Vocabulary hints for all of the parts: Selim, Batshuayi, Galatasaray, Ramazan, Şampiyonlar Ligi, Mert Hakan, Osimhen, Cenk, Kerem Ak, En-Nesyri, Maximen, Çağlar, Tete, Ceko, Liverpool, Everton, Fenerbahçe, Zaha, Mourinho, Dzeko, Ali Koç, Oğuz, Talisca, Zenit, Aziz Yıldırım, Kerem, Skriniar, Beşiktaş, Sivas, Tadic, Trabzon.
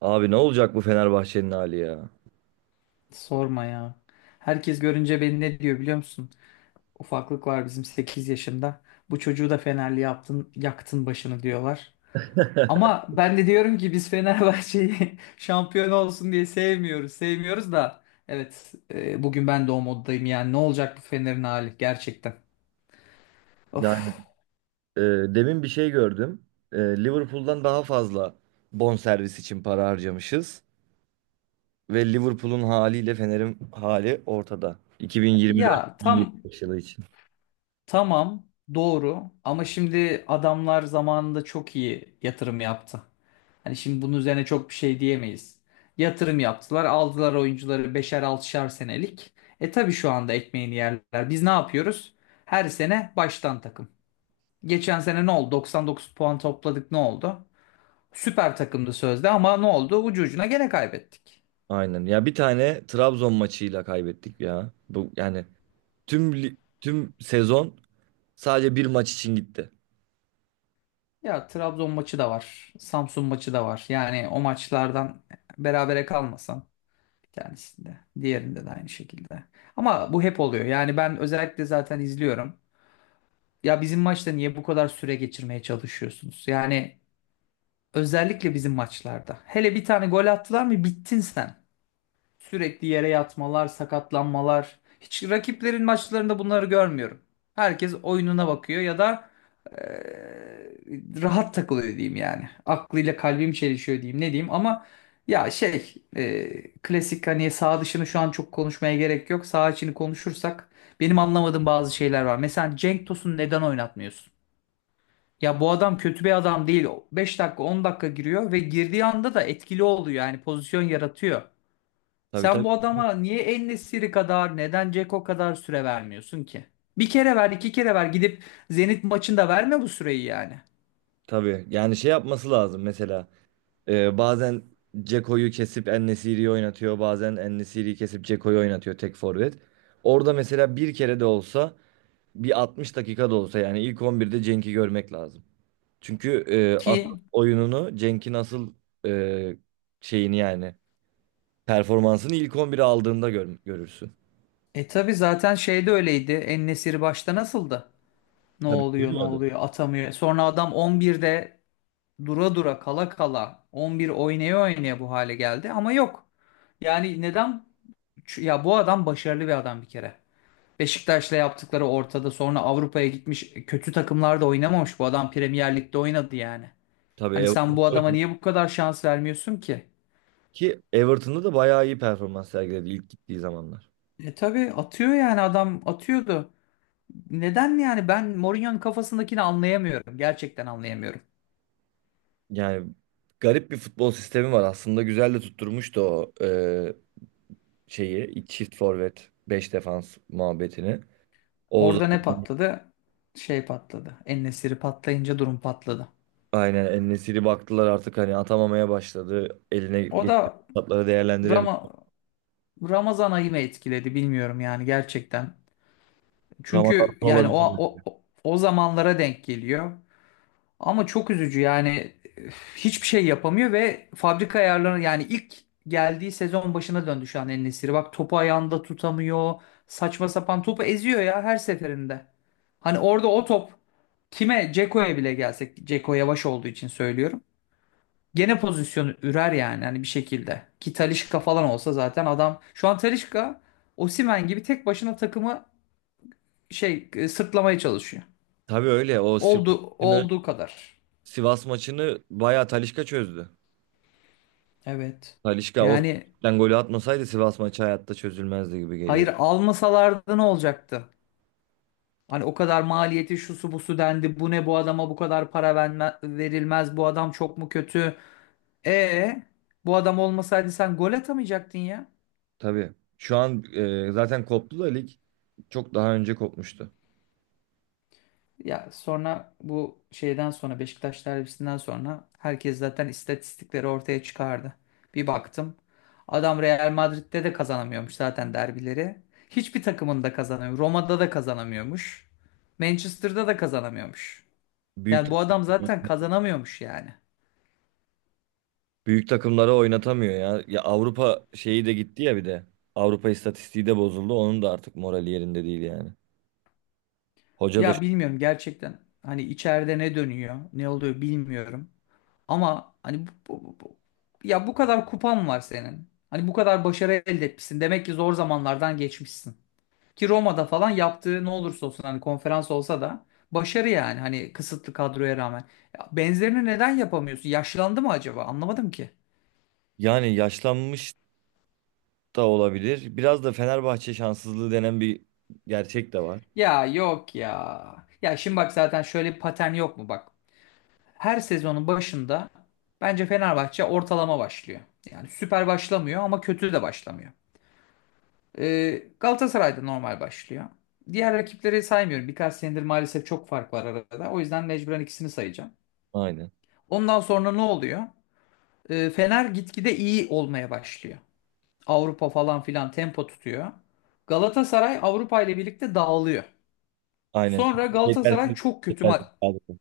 Abi ne olacak bu Fenerbahçe'nin hali ya? Sorma ya. Herkes görünce beni ne diyor biliyor musun? Ufaklık var bizim 8 yaşında. Bu çocuğu da Fenerli yaptın, yaktın başını diyorlar. Ama ben de diyorum ki biz Fenerbahçe'yi şampiyon olsun diye sevmiyoruz. Sevmiyoruz da evet, bugün ben de o moddayım yani ne olacak bu Fener'in hali gerçekten. Of. Yani e, demin bir şey gördüm. E, Liverpool'dan daha fazla bonservis için para harcamışız. Ve Liverpool'un haliyle Fener'in hali ortada. Ya tam 2024-2025 yılı için. tamam doğru ama şimdi adamlar zamanında çok iyi yatırım yaptı. Hani şimdi bunun üzerine çok bir şey diyemeyiz. Yatırım yaptılar, aldılar oyuncuları 5'er 6'şar senelik. Tabii şu anda ekmeğini yerler. Biz ne yapıyoruz? Her sene baştan takım. Geçen sene ne oldu? 99 puan topladık, ne oldu? Süper takımdı sözde ama ne oldu? Ucu ucuna gene kaybettik. Aynen. Ya bir tane Trabzon maçıyla kaybettik ya. Bu yani tüm sezon sadece bir maç için gitti. Ya Trabzon maçı da var. Samsun maçı da var. Yani o maçlardan berabere kalmasan bir tanesinde. Diğerinde de aynı şekilde. Ama bu hep oluyor. Yani ben özellikle zaten izliyorum. Ya bizim maçta niye bu kadar süre geçirmeye çalışıyorsunuz? Yani özellikle bizim maçlarda. Hele bir tane gol attılar mı bittin sen. Sürekli yere yatmalar, sakatlanmalar. Hiç rakiplerin maçlarında bunları görmüyorum. Herkes oyununa bakıyor ya da eee, rahat takılıyor diyeyim yani. Aklıyla kalbim çelişiyor diyeyim ne diyeyim ama ya şey, klasik. Hani sağ dışını şu an çok konuşmaya gerek yok. Sağ içini konuşursak benim anlamadığım bazı şeyler var. Mesela Cenk Tosun'u neden oynatmıyorsun? Ya bu adam kötü bir adam değil. 5 dakika 10 dakika giriyor ve girdiği anda da etkili oluyor yani, pozisyon yaratıyor. Tabii, Sen bu tabii. adama niye En-Nesyri kadar, neden Ceko kadar süre vermiyorsun ki? Bir kere ver, iki kere ver, gidip Zenit maçında verme bu süreyi yani. Tabii. Yani şey yapması lazım mesela. Bazen Ceko'yu kesip En-Nesyri'yi oynatıyor. Bazen En-Nesyri'yi kesip Ceko'yu oynatıyor tek forvet. Orada mesela bir kere de olsa bir 60 dakika da olsa yani ilk on birde Cenk'i görmek lazım. Çünkü asıl Ki oyununu Cenk'in asıl e, şeyini yani performansını ilk 11'e aldığında gör, görürsün. Tabi zaten şeyde öyleydi. En-Nesyri başta nasıldı? Ne Tabii, oluyor ne olmadı. oluyor, atamıyor. Sonra adam 11'de dura dura, kala kala, 11 oynaya oynaya bu hale geldi ama yok. Yani neden? Ya bu adam başarılı bir adam bir kere. Beşiktaş'la yaptıkları ortada. Sonra Avrupa'ya gitmiş. Kötü takımlarda oynamamış. Bu adam Premier Lig'de oynadı yani. Tabii, Hani sen Everton bu adama niye bu kadar şans vermiyorsun ki? ki Everton'da da bayağı iyi performans sergiledi ilk gittiği zamanlar. Tabii atıyor yani, adam atıyordu. Neden yani, ben Mourinho'nun kafasındakini anlayamıyorum. Gerçekten anlayamıyorum. Yani garip bir futbol sistemi var. Aslında güzel de tutturmuştu o şeyi, iki çift forvet 5 defans muhabbetini. Oğuz Orada ne patladı? Şey patladı. Patlayınca durum patladı. aynen, En-Nesyri baktılar artık hani atamamaya başladı. Eline O geçen da fırsatları değerlendiremiyor. Rama- Ramazan ayı mı etkiledi, bilmiyorum yani gerçekten. Ramazan Çünkü yani o, olabilir. o o zamanlara denk geliyor. Ama çok üzücü yani, üf, hiçbir şey yapamıyor ve fabrika ayarları yani, ilk geldiği sezon başına döndü şu an El Nesiri. Bak topu ayağında tutamıyor. Saçma sapan topu eziyor ya, her seferinde. Hani orada o top kime, Ceko'ya bile gelsek, Ceko yavaş olduğu için söylüyorum, gene pozisyonu ürer yani hani, bir şekilde. Ki Talisca falan olsa zaten, adam şu an Talisca Osimhen gibi tek başına takımı sırtlamaya çalışıyor. Tabii öyle. O Sivas Oldu, maçını, olduğu kadar. Sivas maçını bayağı Talisca çözdü. Evet. Talisca o Yani f***den golü atmasaydı Sivas maçı hayatta çözülmezdi gibi geliyor. hayır, almasalardı ne olacaktı? Hani o kadar maliyeti, şusu busu dendi. Bu ne, bu adama bu kadar para verilmez. Bu adam çok mu kötü? E bu adam olmasaydı sen gol atamayacaktın ya. Tabii. Şu an zaten koptu da lig çok daha önce kopmuştu. Ya sonra bu şeyden sonra, Beşiktaş derbisinden sonra, herkes zaten istatistikleri ortaya çıkardı. Bir baktım. Adam Real Madrid'de de kazanamıyormuş zaten derbileri. Hiçbir takımında kazanamıyor. Roma'da da kazanamıyormuş. Manchester'da da kazanamıyormuş. Büyük Yani bu adam zaten kazanamıyormuş yani. Büyük takımlara oynatamıyor ya. Ya Avrupa şeyi de gitti ya bir de. Avrupa istatistiği de bozuldu. Onun da artık morali yerinde değil yani. Hoca da Ya bilmiyorum gerçekten, hani içeride ne dönüyor, ne oluyor bilmiyorum. Ama hani ya bu kadar kupan var senin. Hani bu kadar başarı elde etmişsin. Demek ki zor zamanlardan geçmişsin. Ki Roma'da falan yaptığı, ne olursa olsun hani, konferans olsa da başarı yani, hani kısıtlı kadroya rağmen. Ya benzerini neden yapamıyorsun? Yaşlandı mı acaba? Anlamadım ki. yani yaşlanmış da olabilir. Biraz da Fenerbahçe şanssızlığı denen bir gerçek de var. Ya yok ya. Ya şimdi bak, zaten şöyle bir patern yok mu bak. Her sezonun başında bence Fenerbahçe ortalama başlıyor. Yani süper başlamıyor ama kötü de başlamıyor. Galatasaray'da normal başlıyor. Diğer rakipleri saymıyorum. Birkaç senedir maalesef çok fark var arada. O yüzden mecburen ikisini sayacağım. Aynen. Ondan sonra ne oluyor? Fener gitgide iyi olmaya başlıyor. Avrupa falan filan tempo tutuyor. Galatasaray Avrupa ile birlikte dağılıyor. Aynen. Sonra Çünkü Galatasaray çok kötü maç. yetersiz kadro.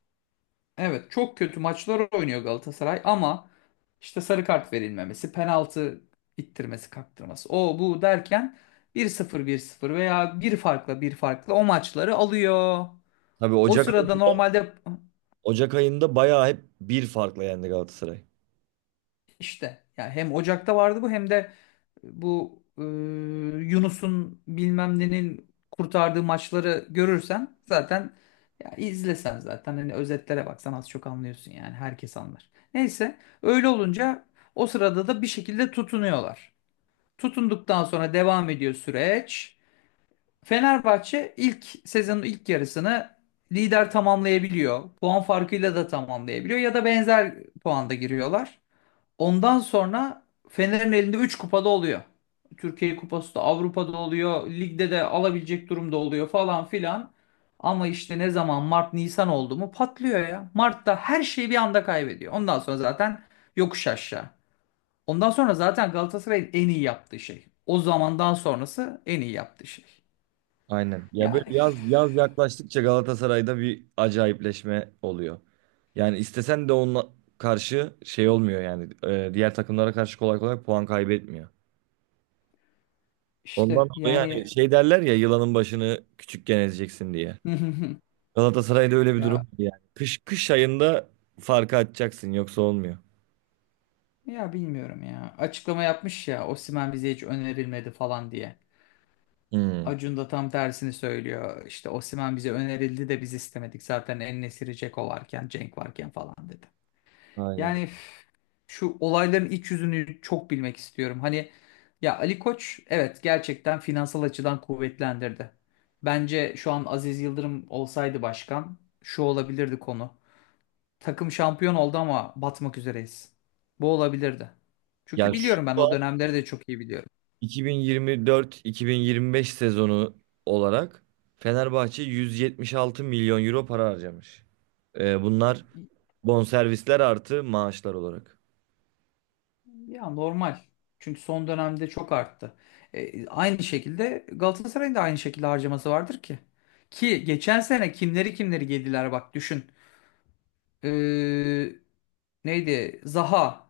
Evet, çok kötü maçlar oynuyor Galatasaray ama işte sarı kart verilmemesi, penaltı ittirmesi, kaktırması, o bu derken bir sıfır bir sıfır veya bir farkla, bir farkla o maçları alıyor. Tabii O sırada normalde Ocak ayında bayağı hep bir farkla yendi Galatasaray. işte yani, hem Ocak'ta vardı bu, hem de bu Yunus'un bilmem nenin kurtardığı maçları görürsen zaten, ya izlesen zaten, hani özetlere baksan az çok anlıyorsun yani, herkes anlar. Neyse, öyle olunca o sırada da bir şekilde tutunuyorlar. Tutunduktan sonra devam ediyor süreç. Fenerbahçe ilk sezonun ilk yarısını lider tamamlayabiliyor. Puan farkıyla da tamamlayabiliyor ya da benzer puanda giriyorlar. Ondan sonra Fener'in elinde 3 kupada oluyor. Türkiye Kupası da, Avrupa'da oluyor. Ligde de alabilecek durumda oluyor falan filan. Ama işte ne zaman Mart Nisan oldu mu, patlıyor ya. Mart'ta her şeyi bir anda kaybediyor. Ondan sonra zaten yokuş aşağı. Ondan sonra zaten Galatasaray'ın en iyi yaptığı şey. O zamandan sonrası en iyi yaptığı şey. Aynen. Ya böyle Yani üf, yaz yaz yaklaştıkça Galatasaray'da bir acayipleşme oluyor. Yani istesen de onunla karşı şey olmuyor yani diğer takımlara karşı kolay kolay puan kaybetmiyor. Ondan işte dolayı yani yani şey derler ya, yılanın başını küçükken ezeceksin diye. Galatasaray'da öyle bir durum ya var yani. Kış ayında farkı açacaksın, yoksa olmuyor. ya bilmiyorum ya. Açıklama yapmış ya, Osimhen bize hiç önerilmedi falan diye. Hmm. Acun da tam tersini söylüyor. İşte Osimhen bize önerildi de biz istemedik. Zaten En-Nesyri, Dzeko varken, Cenk varken falan dedi. Aynen. Yani üf, şu olayların iç yüzünü çok bilmek istiyorum. Hani ya, Ali Koç evet, gerçekten finansal açıdan kuvvetlendirdi. Bence şu an Aziz Yıldırım olsaydı başkan, şu olabilirdi konu. Takım şampiyon oldu ama batmak üzereyiz. Bu olabilirdi. Çünkü Ya şu biliyorum ben o dönemleri de çok iyi biliyorum. 2024-2025 sezonu olarak Fenerbahçe 176 milyon euro para harcamış. Bunlar bonservisler artı maaşlar olarak. Ya normal. Çünkü son dönemde çok arttı. Aynı şekilde Galatasaray'ın da aynı şekilde harcaması vardır ki. Ki geçen sene kimleri kimleri yediler bak, düşün. E, neydi? Zaha.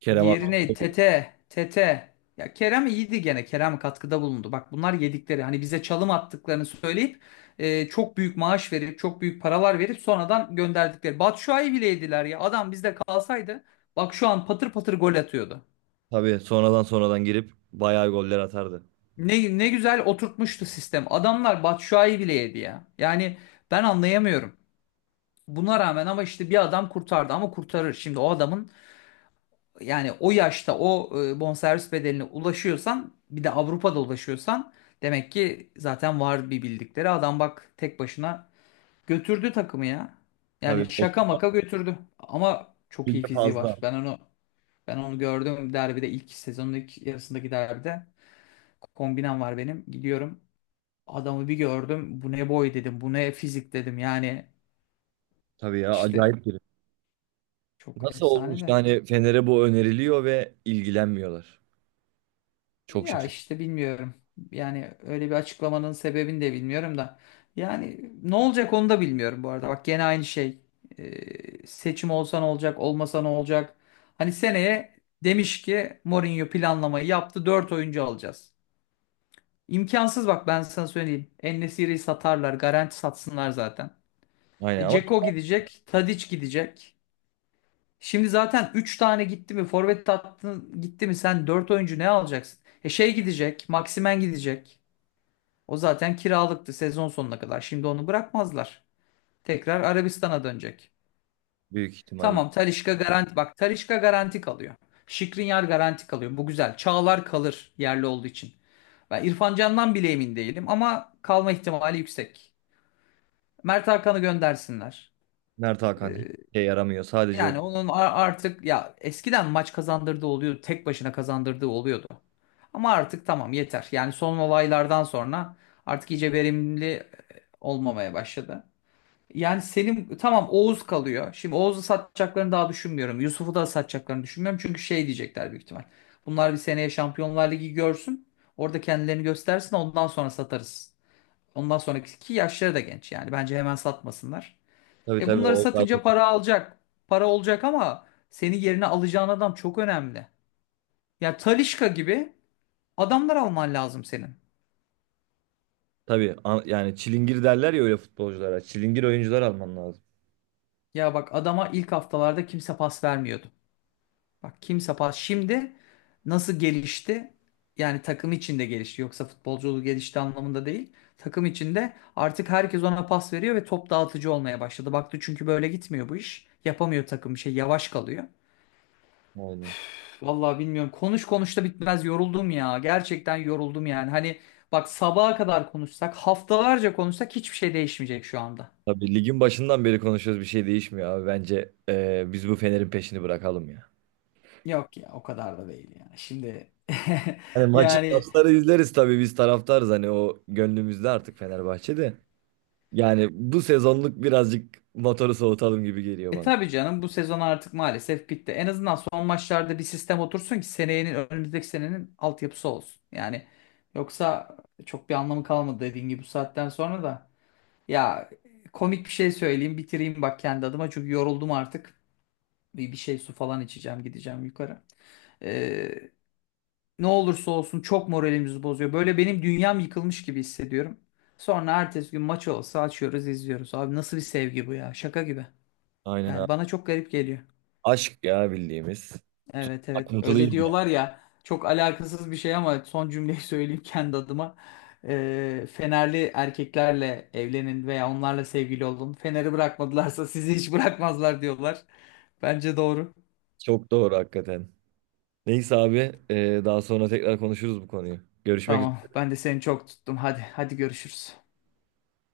Kerem Diğeri Ak neydi? Tete. Tete. Ya Kerem iyiydi gene. Kerem katkıda bulundu. Bak bunlar yedikleri. Hani bize çalım attıklarını söyleyip çok büyük maaş verip, çok büyük paralar verip sonradan gönderdikleri. Batshuayi bile yediler ya. Adam bizde kalsaydı bak şu an patır patır gol atıyordu. tabii, sonradan sonradan girip bayağı goller atardı. Ne, ne güzel oturtmuştu sistem. Adamlar Batshuayi bile yedi ya. Yani ben anlayamıyorum. Buna rağmen ama işte bir adam kurtardı ama, kurtarır. Şimdi o adamın yani, o yaşta o bonservis bedeline ulaşıyorsan, bir de Avrupa'da ulaşıyorsan, demek ki zaten var bir bildikleri. Adam bak tek başına götürdü takımı ya. Tabii, Yani o şaka maka götürdü. Ama çok iyi süre fiziği fazla. var. Ben onu, gördüm derbide, ilk sezonun ilk yarısındaki derbide, kombinem var benim. Gidiyorum. Adamı bir gördüm. Bu ne boy dedim. Bu ne fizik dedim. Yani Tabii ya, işte, acayip biri. çok Nasıl olmuş efsane de. yani, Fener'e bu öneriliyor ve ilgilenmiyorlar. Çok Ya şaşırdım. işte bilmiyorum. Yani öyle bir açıklamanın sebebini de bilmiyorum da. Yani ne olacak onu da bilmiyorum bu arada. Bak gene aynı şey. Seçim olsa ne olacak, olmasa ne olacak? Hani seneye demiş ki Mourinho planlamayı yaptı. Dört oyuncu alacağız. İmkansız, bak ben sana söyleyeyim. En-Nesyri'yi satarlar. Garanti, satsınlar zaten. Aynen, E, ama Dzeko çok gidecek. Tadic gidecek. Şimdi zaten 3 tane gitti mi, forvet attın gitti mi sen, 4 oyuncu ne alacaksın? Şey gidecek, Maximen gidecek. O zaten kiralıktı sezon sonuna kadar. Şimdi onu bırakmazlar. Tekrar Arabistan'a dönecek. büyük ihtimalle. Tamam, Talisca garanti, bak Talisca garanti kalıyor. Skriniar garanti kalıyor. Bu güzel. Çağlar kalır yerli olduğu için. Ben İrfan Can'dan bile emin değilim ama kalma ihtimali yüksek. Mert Hakan'ı göndersinler. Mert Hakan Ee, hiç şey yaramıyor. Sadece Yani orada. onun artık, ya eskiden maç kazandırdığı oluyordu. Tek başına kazandırdığı oluyordu. Ama artık tamam, yeter. Yani son olaylardan sonra artık iyice verimli olmamaya başladı. Yani Selim tamam, Oğuz kalıyor. Şimdi Oğuz'u satacaklarını daha düşünmüyorum. Yusuf'u da satacaklarını düşünmüyorum. Çünkü şey diyecekler büyük ihtimal. Bunlar bir seneye Şampiyonlar Ligi görsün. Orada kendilerini göstersin ondan sonra satarız. Ondan sonraki ki yaşları da genç yani. Bence hemen satmasınlar. Tabii, E tabii. bunları O satınca para alacak. Para olacak ama seni yerine alacağın adam çok önemli. Ya Talisca gibi adamlar alman lazım senin. tabii yani çilingir derler ya öyle futbolculara. Çilingir oyuncular alman lazım. Ya bak, adama ilk haftalarda kimse pas vermiyordu. Bak kimse pas. Şimdi nasıl gelişti? Yani takım içinde gelişti. Yoksa futbolculuğu gelişti anlamında değil. Takım içinde artık herkes ona pas veriyor ve top dağıtıcı olmaya başladı. Baktı çünkü böyle gitmiyor bu iş. Yapamıyor takım bir şey. Yavaş kalıyor. Aynen. Vallahi bilmiyorum. Konuş konuş da bitmez. Yoruldum ya. Gerçekten yoruldum yani. Hani bak, sabaha kadar konuşsak, haftalarca konuşsak hiçbir şey değişmeyecek şu anda. Tabii ligin başından beri konuşuyoruz, bir şey değişmiyor abi. Bence biz bu Fener'in peşini bırakalım ya. Yok ya, o kadar da değil ya. Şimdi Hani maçı, yani maçları izleriz tabii, biz taraftarız hani, o gönlümüzde artık Fenerbahçe'de. Yani bu sezonluk birazcık motoru soğutalım gibi geliyor bana. tabii canım, bu sezon artık maalesef bitti. En azından son maçlarda bir sistem otursun ki senenin, önümüzdeki senenin altyapısı olsun. Yani yoksa çok bir anlamı kalmadı dediğin gibi bu saatten sonra da. Ya komik bir şey söyleyeyim, bitireyim bak kendi adıma çünkü yoruldum artık. Bir şey, su falan içeceğim, gideceğim yukarı. Ee, ne olursa olsun çok moralimizi bozuyor. Böyle benim dünyam yıkılmış gibi hissediyorum. Sonra ertesi gün maç olsa açıyoruz, izliyoruz. Abi nasıl bir sevgi bu ya, şaka gibi. Aynen Yani abi. bana çok garip geliyor. Aşk ya, bildiğimiz. Evet evet, Akıntılıyız öyle ya. diyorlar ya, çok alakasız bir şey ama son cümleyi söyleyeyim kendi adıma. Fenerli erkeklerle evlenin veya onlarla sevgili olun. Fener'i bırakmadılarsa sizi hiç bırakmazlar diyorlar. Bence doğru. Çok doğru hakikaten. Neyse abi, daha sonra tekrar konuşuruz bu konuyu. Görüşmek Tamam, üzere. ben de seni çok tuttum. Hadi, hadi görüşürüz.